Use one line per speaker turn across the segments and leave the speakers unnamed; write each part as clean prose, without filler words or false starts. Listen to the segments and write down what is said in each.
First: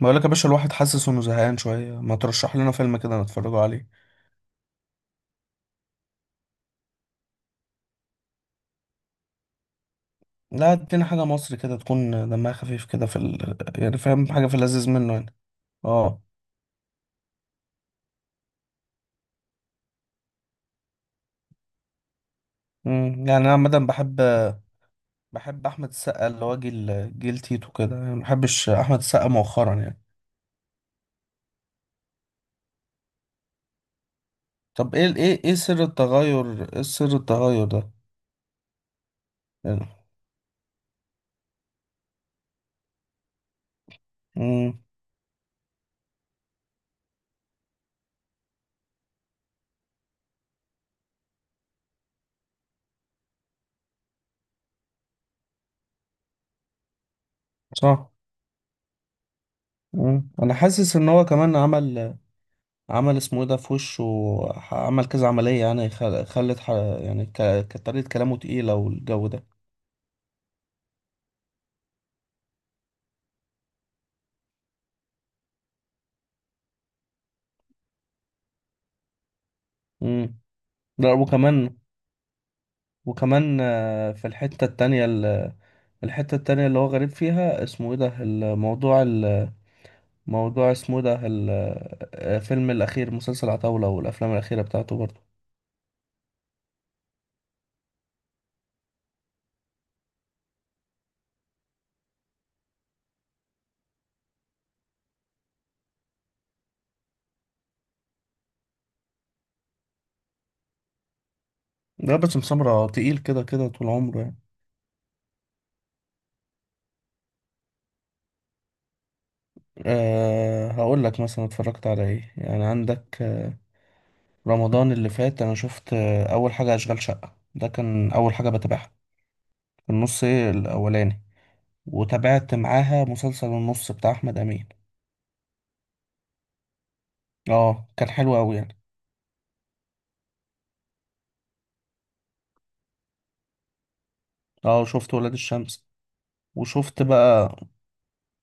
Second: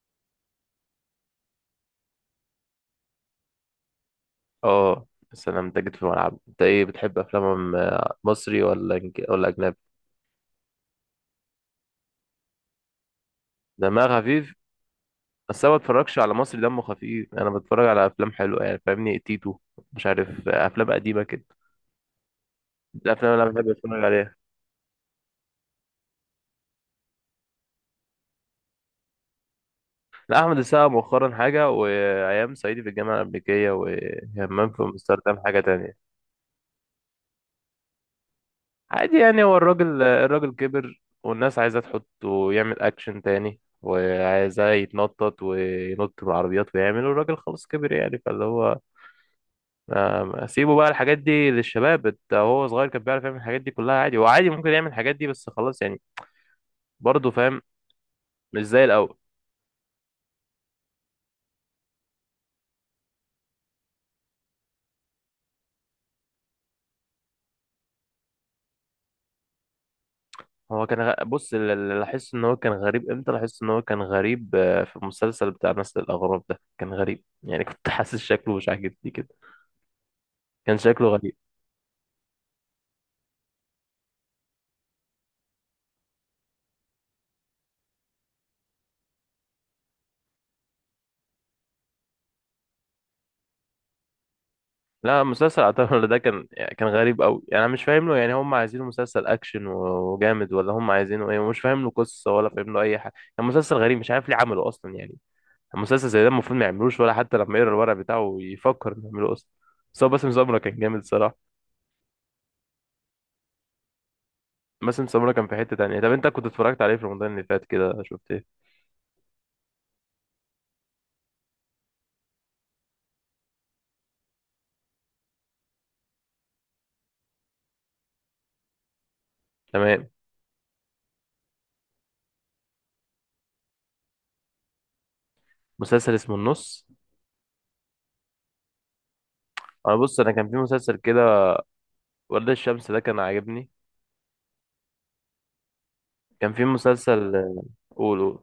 بقولك يا باشا، الواحد حاسس انه زهقان شوية. ما ترشح لنا فيلم كده نتفرجوا عليه؟
اه. السلام ده جيت في الملعب. انت ايه بتحب افلام، مصري ولا اجنبي؟
لا، ادينا حاجة مصري كده تكون دمها خفيف كده يعني
دمها
فاهم، حاجة
خفيف.
في اللذيذ منه يعني.
بس انا ما بتفرجش
اه.
على مصري دمه خفيف يعني، انا بتفرج على افلام حلوه يعني، فاهمني تيتو. مش عارف، افلام قديمه كده. دي الافلام
يعني
اللي انا
انا
بحب
عامة
اتفرج
بحب.
عليها.
احمد السقا اللي هو جيل تيتو كده، يعني ما بحبش احمد السقا مؤخرا يعني.
لا، احمد السقا مؤخرا حاجه، وايام صعيدي في الجامعه الامريكيه، وهمام في
طب ايه
امستردام
ايه
حاجه
سر
تانية.
التغير ايه سر التغير ده؟
عادي يعني، هو
يعني.
الراجل الراجل كبر، والناس عايزة تحطه يعمل أكشن تاني، وعايزاه
امم
يتنطط وينط من العربيات ويعمل، والراجل خلاص كبر يعني، فاللي هو سيبه بقى الحاجات دي للشباب. انت هو صغير كان بيعرف يعمل الحاجات دي كلها، عادي. هو عادي ممكن يعمل الحاجات دي، بس خلاص يعني. برضه فاهم.
صح.
مش زي الأول.
انا حاسس ان هو كمان عمل. اسمه ايه ده في وشه، عمل كذا عملية يعني. خلت. يعني. كانت طريقة كلامه تقيلة والجو ده.
هو كان بص، اللي لاحظت ان هو كان غريب، امتى لاحظت ان هو كان غريب، في المسلسل بتاع نسل الأغراب ده، كان غريب يعني. كنت حاسس شكله مش عاجبني كده.
امم
كان شكله
لا،
غريب.
وكمان في الحتة التانية. الحتة التانية اللي هو غريب فيها، اسمه ايه ده الموضوع اسمه إيه ده؟ الفيلم الأخير مسلسل عتاولة والأفلام الأخيرة بتاعته برضه.
لا، مسلسل عتاولة ده كان يعني كان غريب قوي يعني. انا مش فاهم له يعني، هم عايزينه مسلسل اكشن و- وجامد، ولا هم عايزينه ايه، ومش فاهم له قصه ولا فاهم له اي حاجه. يعني مسلسل غريب، مش عارف ليه عمله اصلا يعني. المسلسل زي ده المفروض ما يعملوش، ولا حتى لما يقرا الورق بتاعه يفكر انه يعمله اصلا. بس هو باسم سمره كان جامد صراحه.
ده بس مسمرة تقيل كده كده طول عمره يعني.
باسم سمره كان في حته تانية. طب انت كنت اتفرجت عليه في رمضان اللي فات كده، شفت ايه؟
أه، هقول لك مثلا اتفرجت على ايه يعني. عندك رمضان اللي فات انا شفت اول حاجه اشغال شقه، ده كان اول حاجه بتابعها. في
تمام.
النص، ايه الاولاني؟ وتابعت معاها مسلسل النص بتاع احمد امين.
مسلسل اسمه النص.
اه كان حلو قوي يعني.
انا بص، انا كان في مسلسل كده. ورد الشمس ده كان عاجبني.
اه، شفت ولاد الشمس،
كان في
وشفت
مسلسل.
بقى.
قول قول.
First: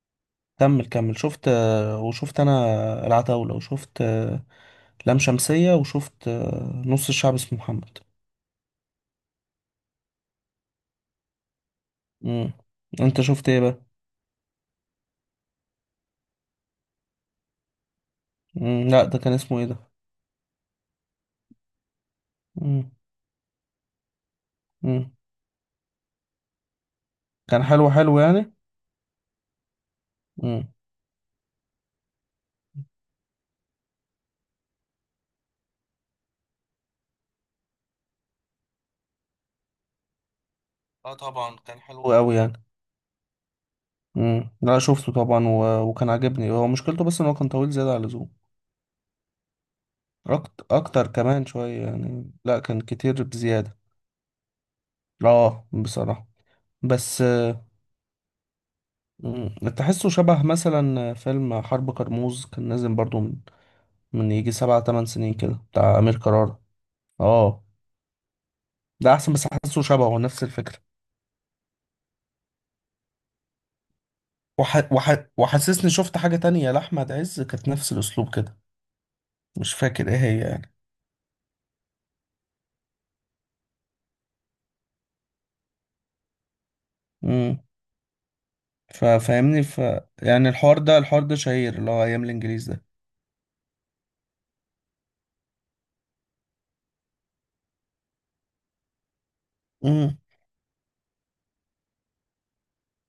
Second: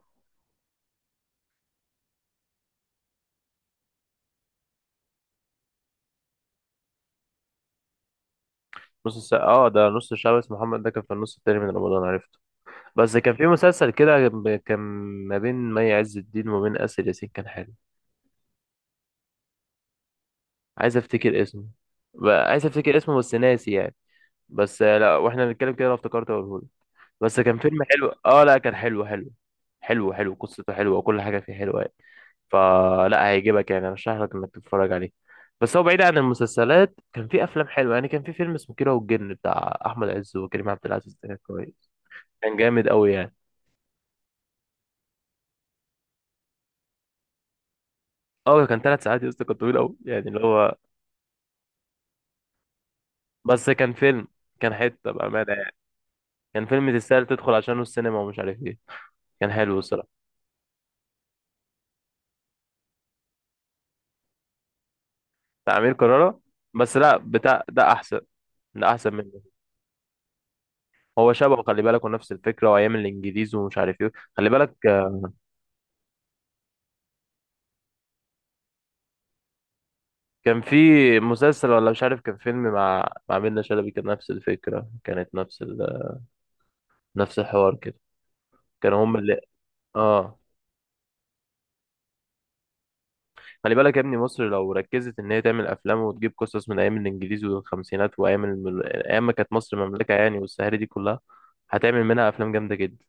كمل كمل. شفت انا العتاوله، وشفت لام شمسيه، وشفت نص الشعب اسمه محمد.
نص الساعة. اه ده نص الشعب اسمه محمد ده كان في النص التاني من رمضان، عرفته.
مم.
بس
انت
كان في
شفت ايه بقى؟
مسلسل كده كان ما بين مي عز الدين وما بين آسر ياسين، كان حلو.
مم. لا، ده كان اسمه ايه ده؟
عايز افتكر اسمه. بقى عايز
مم.
افتكر اسمه بس ناسي يعني. بس
مم.
لا، واحنا بنتكلم كده لو افتكرت اقوله. بس كان
كان
فيلم
حلو
حلو.
حلو
اه
يعني.
لا، كان حلو حلو. حلو حلو،
مم.
قصته حلوه وكل حاجه فيه حلوه يعني. فلا، هيعجبك يعني، ارشح لك انك تتفرج عليه. بس هو بعيد عن المسلسلات، كان في افلام حلوه يعني. كان في فيلم اسمه كيرة والجن بتاع احمد عز وكريم عبد
اه
العزيز، ده كان
طبعا، كان
كويس.
حلو قوي
كان
يعني.
جامد قوي يعني.
لا شفته طبعا وكان عاجبني، هو مشكلته بس ان هو كان طويل زيادة عن اللزوم.
اه، كان 3 ساعات يا اسطى، كان طويل قوي يعني، اللي هو
اكتر كمان شوية يعني، لا كان كتير
بس
بزيادة.
كان فيلم. كان حته بامانه
اه
يعني.
بصراحة.
كان فيلم
بس،
تستاهل تدخل عشانه السينما ومش عارف ايه.
مم،
كان حلو الصراحه.
تحسه شبه مثلا فيلم حرب كرموز كان نازل برضو من يجي 7 8 سنين كده
بتاع امير
بتاع أمير
كرارة.
كرارة.
بس لا، بتاع
اه،
ده احسن. ده احسن
ده أحسن،
منه.
بس حاسه شبهه نفس الفكرة.
هو شبهه، خلي بالك، ونفس الفكره، وايام الانجليز ومش عارف ايه. خلي بالك آه،
وحسسني شفت حاجة تانية لأحمد عز كانت نفس الأسلوب كده، مش فاكر إيه هي
كان
يعني.
في مسلسل، ولا مش عارف كان فيلم، مع منة شلبي، كان نفس الفكره، كانت نفس نفس
مم.
الحوار كده. كانوا هم اللي
ففاهمني ف
اه.
يعني الحوار ده شهير اللي هو ايام الانجليز ده.
خلي بالك يا ابني، مصر لو ركزت ان هي تعمل افلام وتجيب قصص من ايام الانجليز والخمسينات، وايام ايام ما كانت مصر مملكه
امم
يعني، والسهاري دي كلها، هتعمل منها افلام جامده جدا.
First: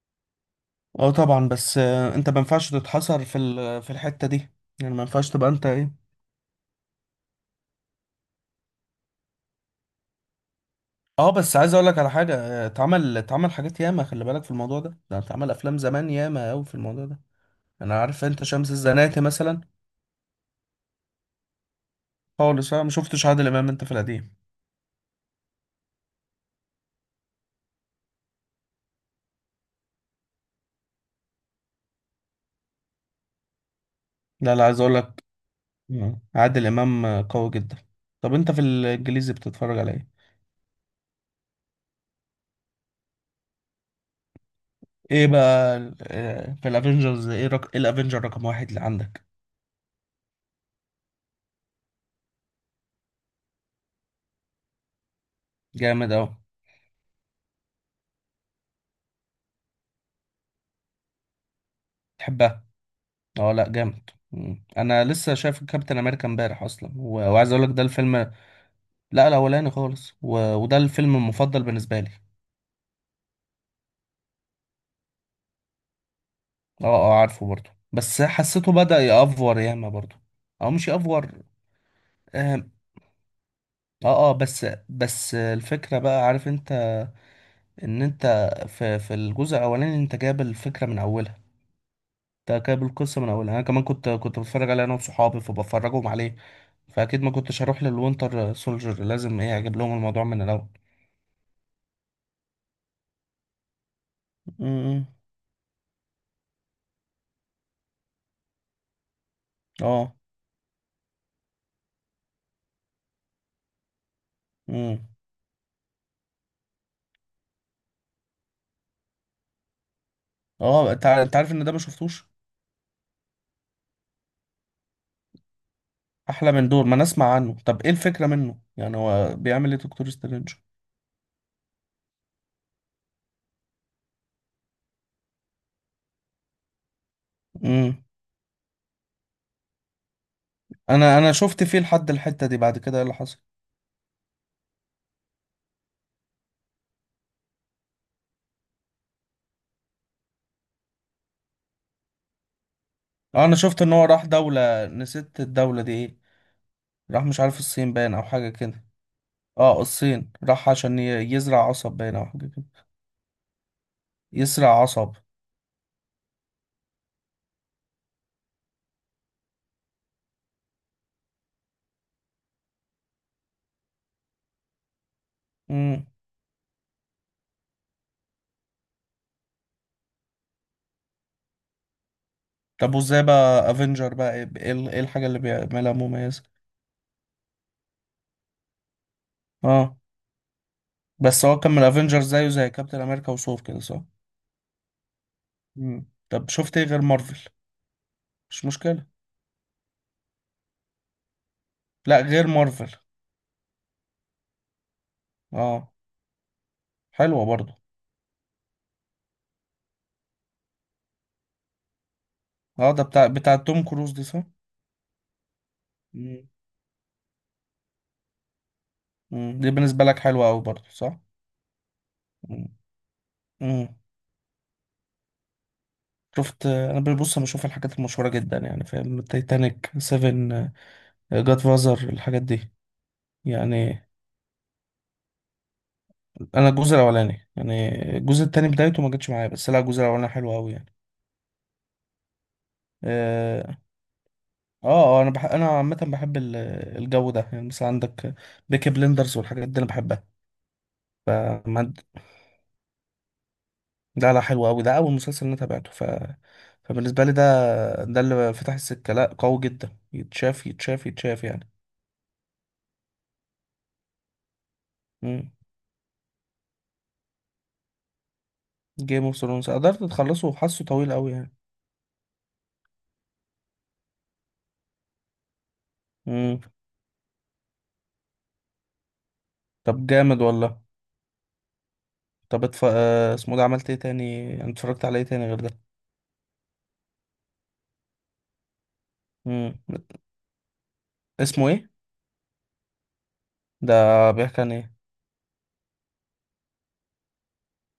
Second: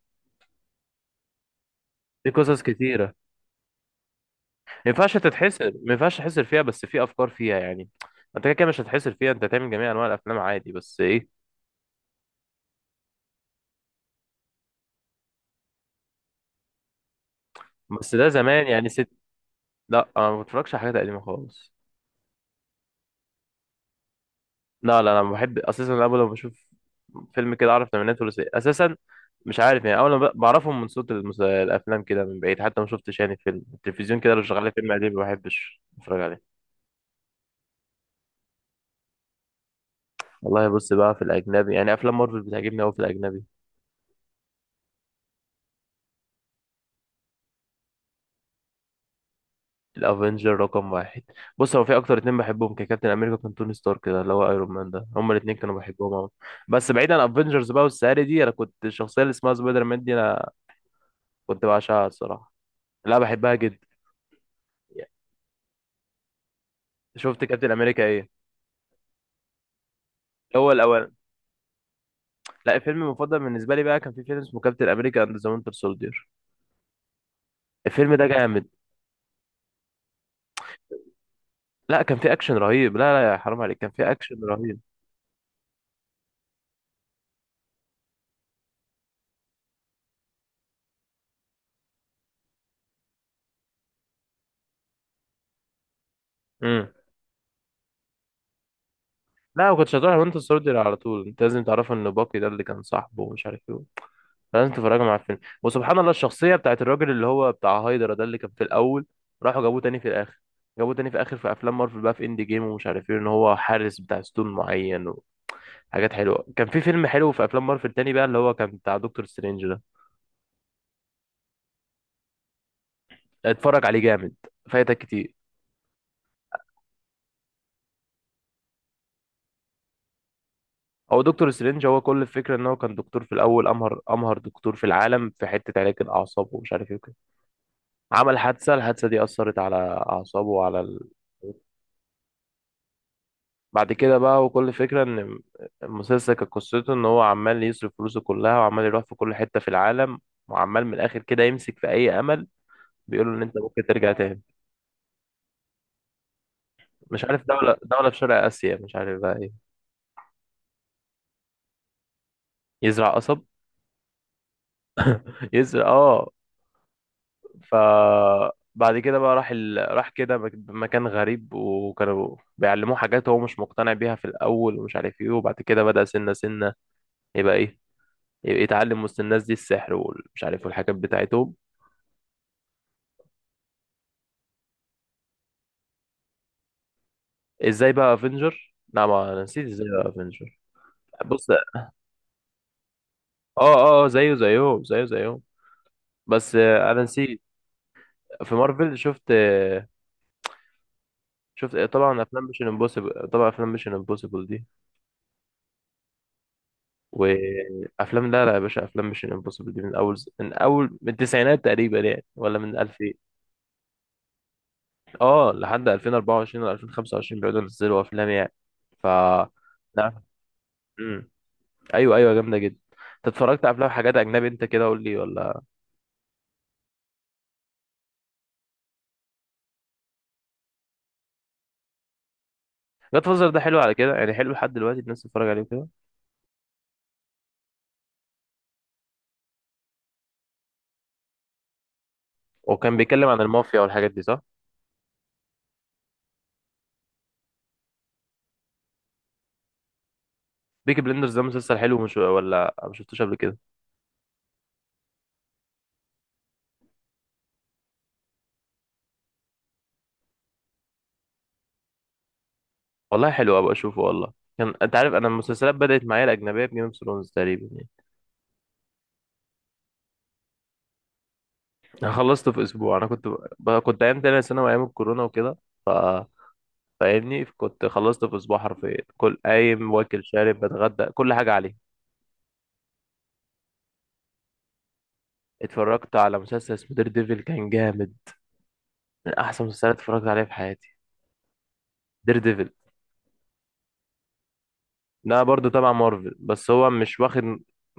اه طبعا، بس
في
انت ما
قصص
ينفعش
كتيره.
تتحصر في في الحتة دي، يعني ما ينفعش تبقى انت
ما
ايه.
ينفعش تحسر فيها، بس في افكار فيها يعني. انت كده كده مش هتحسر فيها، انت هتعمل جميع انواع الافلام عادي، بس ايه.
اه، بس عايز اقول لك على حاجة. اتعمل حاجات ياما، خلي بالك في الموضوع ده اتعمل افلام زمان ياما قوي في الموضوع ده. انا
بس
عارف،
ده
انت
زمان
شمس
يعني ست.
الزناتي مثلا،
لا، انا ما بتفرجش على حاجات قديمه خالص.
خالص انا ما شفتش عادل امام انت في القديم.
لا لا، انا بحب اساسا، انا أول لما بشوف فيلم كده اعرف تمانينات ثلاثيه اساسا. مش عارف يعني، اول ما بعرفهم من صوت الافلام كده من بعيد، حتى ما شفتش يعني. فيلم التلفزيون كده لو
لا
شغال
لا،
لي
عايز
فيلم
اقول
قديم، ما
لك.
بحبش
مم.
اتفرج عليه.
عادل امام قوي جدا. طب انت في الانجليزي بتتفرج على ايه؟
والله بص بقى، في الاجنبي يعني، افلام مارفل بتعجبني قوي في الاجنبي.
ايه بقى في الافنجرز، إيه الافنجر رقم واحد اللي عندك؟
الافنجر رقم واحد. بص هو في اكتر اتنين بحبهم، ككابتن امريكا كان، توني ستارك كده اللي هو ايرون مان، ده هما الاتنين كانوا
جامد
بحبهم
اوي.
قوي. بس بعيدا عن افنجرز بقى والسهري دي، انا كنت الشخصيه اللي اسمها سبايدر مان دي، انا كنت بعشقها الصراحه.
تحبها؟
لا،
اه
بحبها
لا،
جدا.
جامد. مم. انا لسه شايف كابتن امريكا امبارح اصلا
شفت
وعايز اقول
كابتن
لك ده
امريكا ايه؟
الفيلم. لا الاولاني خالص،
هو
وده
الاول.
الفيلم المفضل بالنسبه لي.
لا، الفيلم المفضل بالنسبه لي بقى كان في فيلم اسمه كابتن امريكا اند ذا وينتر سولدير.
اه اه، عارفه برضه،
الفيلم
بس
ده جامد.
حسيته بدأ يأفور ياما برضه، او مش يأفور.
لا، كان في اكشن
اه
رهيب. لا لا يا حرام عليك، كان
اه،
في اكشن
بس
رهيب.
بس الفكره بقى، عارف انت ان انت في الجزء الاولاني انت جايب الفكره من اولها، تكاب القصة من أولها. أنا كمان كنت بتفرج عليه أنا وصحابي فبفرجهم عليه.
امم.
فأكيد ما كنتش هروح للوينتر سولجر، لازم إيه،
لا، ما
أجيب
كنتش
لهم
هتروح
الموضوع
وينتر
من الأول.
سولدير على طول، انت لازم تعرف ان باكي ده اللي كان صاحبه، ومش عارف ايه. لازم تتفرج
امم
مع الفيلم، وسبحان الله الشخصيه بتاعت الراجل اللي هو بتاع هايدرا ده، اللي كان في الاول راحوا جابوه تاني في
اه.
الاخر. جابوه تاني في اخر في افلام مارفل بقى، في اند جيم ومش عارف ايه، ان هو حارس بتاع ستون
امم
معين. وحاجات حلوه. كان في فيلم حلو في افلام مارفل تاني بقى، اللي هو كان بتاع دكتور سترينج.
اه، انت انت عارف ان ده ما شفتوش،
اتفرج عليه جامد. فايتك كتير.
احلى من دور ما نسمع عنه. طب ايه الفكره منه يعني، هو بيعمل ايه دكتور سترينج؟
هو دكتور سترينج، هو كل الفكره ان هو كان دكتور في الاول، امهر امهر دكتور في العالم، في حته علاج الاعصاب ومش عارف ايه وكده.
امم
عمل حادثه، الحادثه دي اثرت على اعصابه وعلى
انا شفت فيه لحد الحته دي، بعد كده ايه اللي حصل؟
بعد كده بقى، وكل الفكره ان المسلسل كانت قصته ان هو عمال يصرف فلوسه كلها، وعمال يروح في كل حته في العالم، وعمال من الاخر كده يمسك في اي امل بيقول له ان
اه،
انت
انا شفت
ممكن
ان هو
ترجع
راح
تاني.
دوله، نسيت الدوله دي ايه، راح
مش
مش
عارف
عارف
دوله،
الصين
دوله
باين
في
او
شرق
حاجه
اسيا،
كده.
مش عارف بقى ايه.
اه الصين، راح عشان يزرع قصب باين او حاجه كده،
يزرع قصب.
يسرق عصب.
يزرع اه. فبعد كده بقى راح راح كده مكان غريب، وكانوا بيعلموه حاجات هو مش مقتنع بيها في الأول ومش عارف ايه. وبعد كده بدأ
امم
سنة سنة يبقى ايه، يبقى يتعلم وسط الناس دي السحر ومش عارف والحاجات بتاعتهم.
طب وازاي بقى افنجر بقى، ايه ايه الحاجة اللي بيعملها مميزة؟
ازاي بقى افنجر؟ لا، ما انا نسيت ازاي
اه،
بقى افنجر.
بس
بص،
هو كان
اه.
من افنجر زيه زي كابتن امريكا وثور كده، صح؟
اه، زيه زيهم زيه زيهم.
طب
بس
شفت ايه غير
انا نسيت.
مارفل؟
في
مش
مارفل
مشكلة.
شفت
لا،
طبعا افلام
غير
ميشن
مارفل.
امبوسيبل. طبعا افلام ميشن امبوسيبل دي،
اه. حلوة برضو.
وافلام، لا لا يا باشا، افلام مش امبوسيبل دي من اول، من التسعينات تقريبا يعني، ولا من
اه ده
2000
بتاع توم كروز دي، صح؟
اه لحد
امم
2024 ولا 2025 بيقعدوا ينزلوا افلام يعني. ف
دي بالنسبة لك
لا،
حلوة قوي برضو، صح؟
امم، ايوه ايوه جامده
امم
جدا. انت اتفرجت على افلام،
امم
حاجات اجنبي، انت كده قول لي ولا؟
شفت انا، ببص بشوف الحاجات المشهورة جدا يعني، فاهم، تايتانيك، سيفن، جاد فازر، الحاجات دي.
جاد فازر ده حلو على
يعني
كده يعني، حلو لحد دلوقتي الناس تتفرج عليه كده.
انا الجزء الاولاني، يعني الجزء التاني بدايته ما جاتش معايا، بس لا الجزء الاولاني حلو قوي يعني.
وكان بيتكلم عن
اه
المافيا والحاجات دي، صح.
اه، انا. انا عامه بحب الجو ده، يعني مثلا عندك بيكي بلندرز والحاجات دي انا بحبها.
بيكي بلندرز ده مسلسل
فما
حلو، مش ولا ما شفتوش قبل كده.
ده، لا حلو قوي، ده اول مسلسل انا تابعته. فبالنسبه لي ده، اللي فتح السكه. لا قوي جدا، يتشاف يتشاف يتشاف يعني.
والله حلو ابقى اشوفه والله. كان انت عارف، انا المسلسلات بدأت معايا الاجنبيه بجيم اوف ثرونز تقريبا.
جيم اوف ثرونز قدرت تخلصه؟ وحاسه طويل قوي يعني.
انا خلصت في اسبوع. انا كنت كنت ايام تانية ثانوي ايام الكورونا وكده. ف
مم.
فاهمني، كنت خلصت في اسبوع حرفيا، كل قايم
طب
واكل
جامد
شارب
والله.
بتغدى كل حاجه عليه.
طب اسمه ده، عملت ايه تاني يعني، اتفرجت على ايه تاني غير ده؟
اتفرجت على مسلسل اسمه دير ديفل، كان جامد. من احسن
مم.
مسلسلات اتفرجت عليها في حياتي.
اسمه ايه
دير ديفل.
ده؟ بيحكي عن ايه؟
ده برضه تبع مارفل، بس هو مش واخد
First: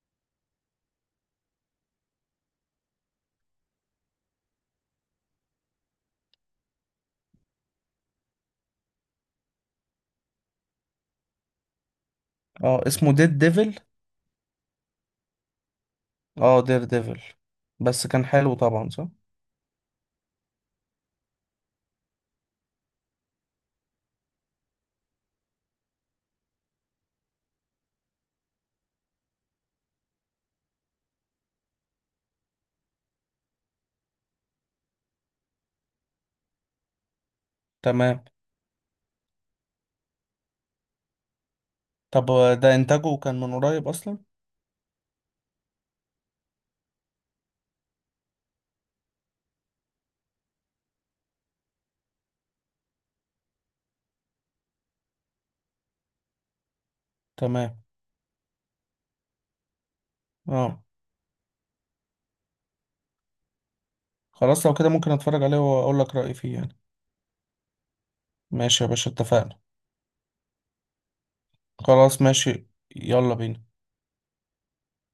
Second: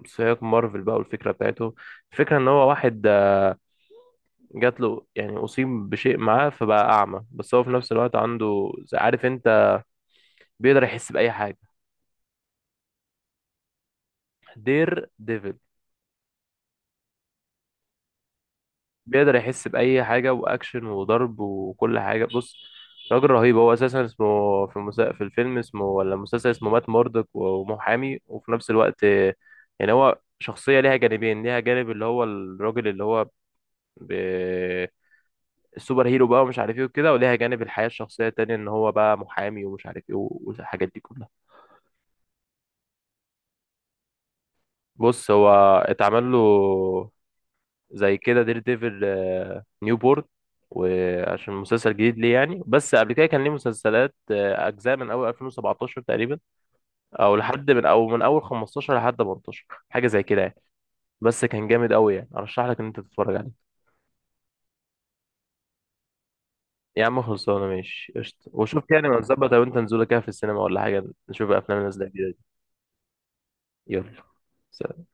سياق مارفل بقى، والفكره بتاعته الفكره ان هو واحد جات له يعني، اصيب بشيء معاه فبقى اعمى، بس هو في نفس الوقت عنده، عارف انت، بيقدر يحس باي حاجه.
اه اسمه ديد ديفل.
دير ديفل.
اه دير ديفل، بس كان حلو طبعا، صح؟
بيقدر يحس بأي حاجة، وأكشن وضرب وكل حاجة. بص، راجل رهيب. هو أساسا اسمه في في الفيلم اسمه، ولا المسلسل اسمه، مات موردك، ومحامي وفي نفس الوقت يعني، هو شخصية ليها جانبين. ليها جانب اللي هو الراجل اللي هو ب... السوبر هيرو بقى ومش عارف ايه وكده، وليها جانب الحياة
تمام.
الشخصية التانية ان هو بقى محامي ومش عارف ايه والحاجات دي كلها.
طب ده انتاجه كان من قريب اصلا؟
بص، هو اتعمل له زي كده دير ديفل نيو بورن، وعشان مسلسل جديد ليه يعني، بس قبل كده كان ليه مسلسلات، اجزاء من اول 2017 تقريبا،
تمام.
او من اول 15 لحد 18 حاجه زي كده يعني.
اه.
بس كان جامد قوي يعني، ارشح لك ان انت تتفرج عليه.
خلاص لو كده ممكن اتفرج عليه واقول لك رأيي فيه يعني.
يا عم خلصانه، ماشي قشطه،
ماشي يا
وشوف يعني
باشا،
ما نظبط
اتفقنا.
لو انت نزوله كده في السينما ولا حاجه. نشوف افلام الناس ده
خلاص
جديده دي.
ماشي. يلا بينا.
يلا. سلام.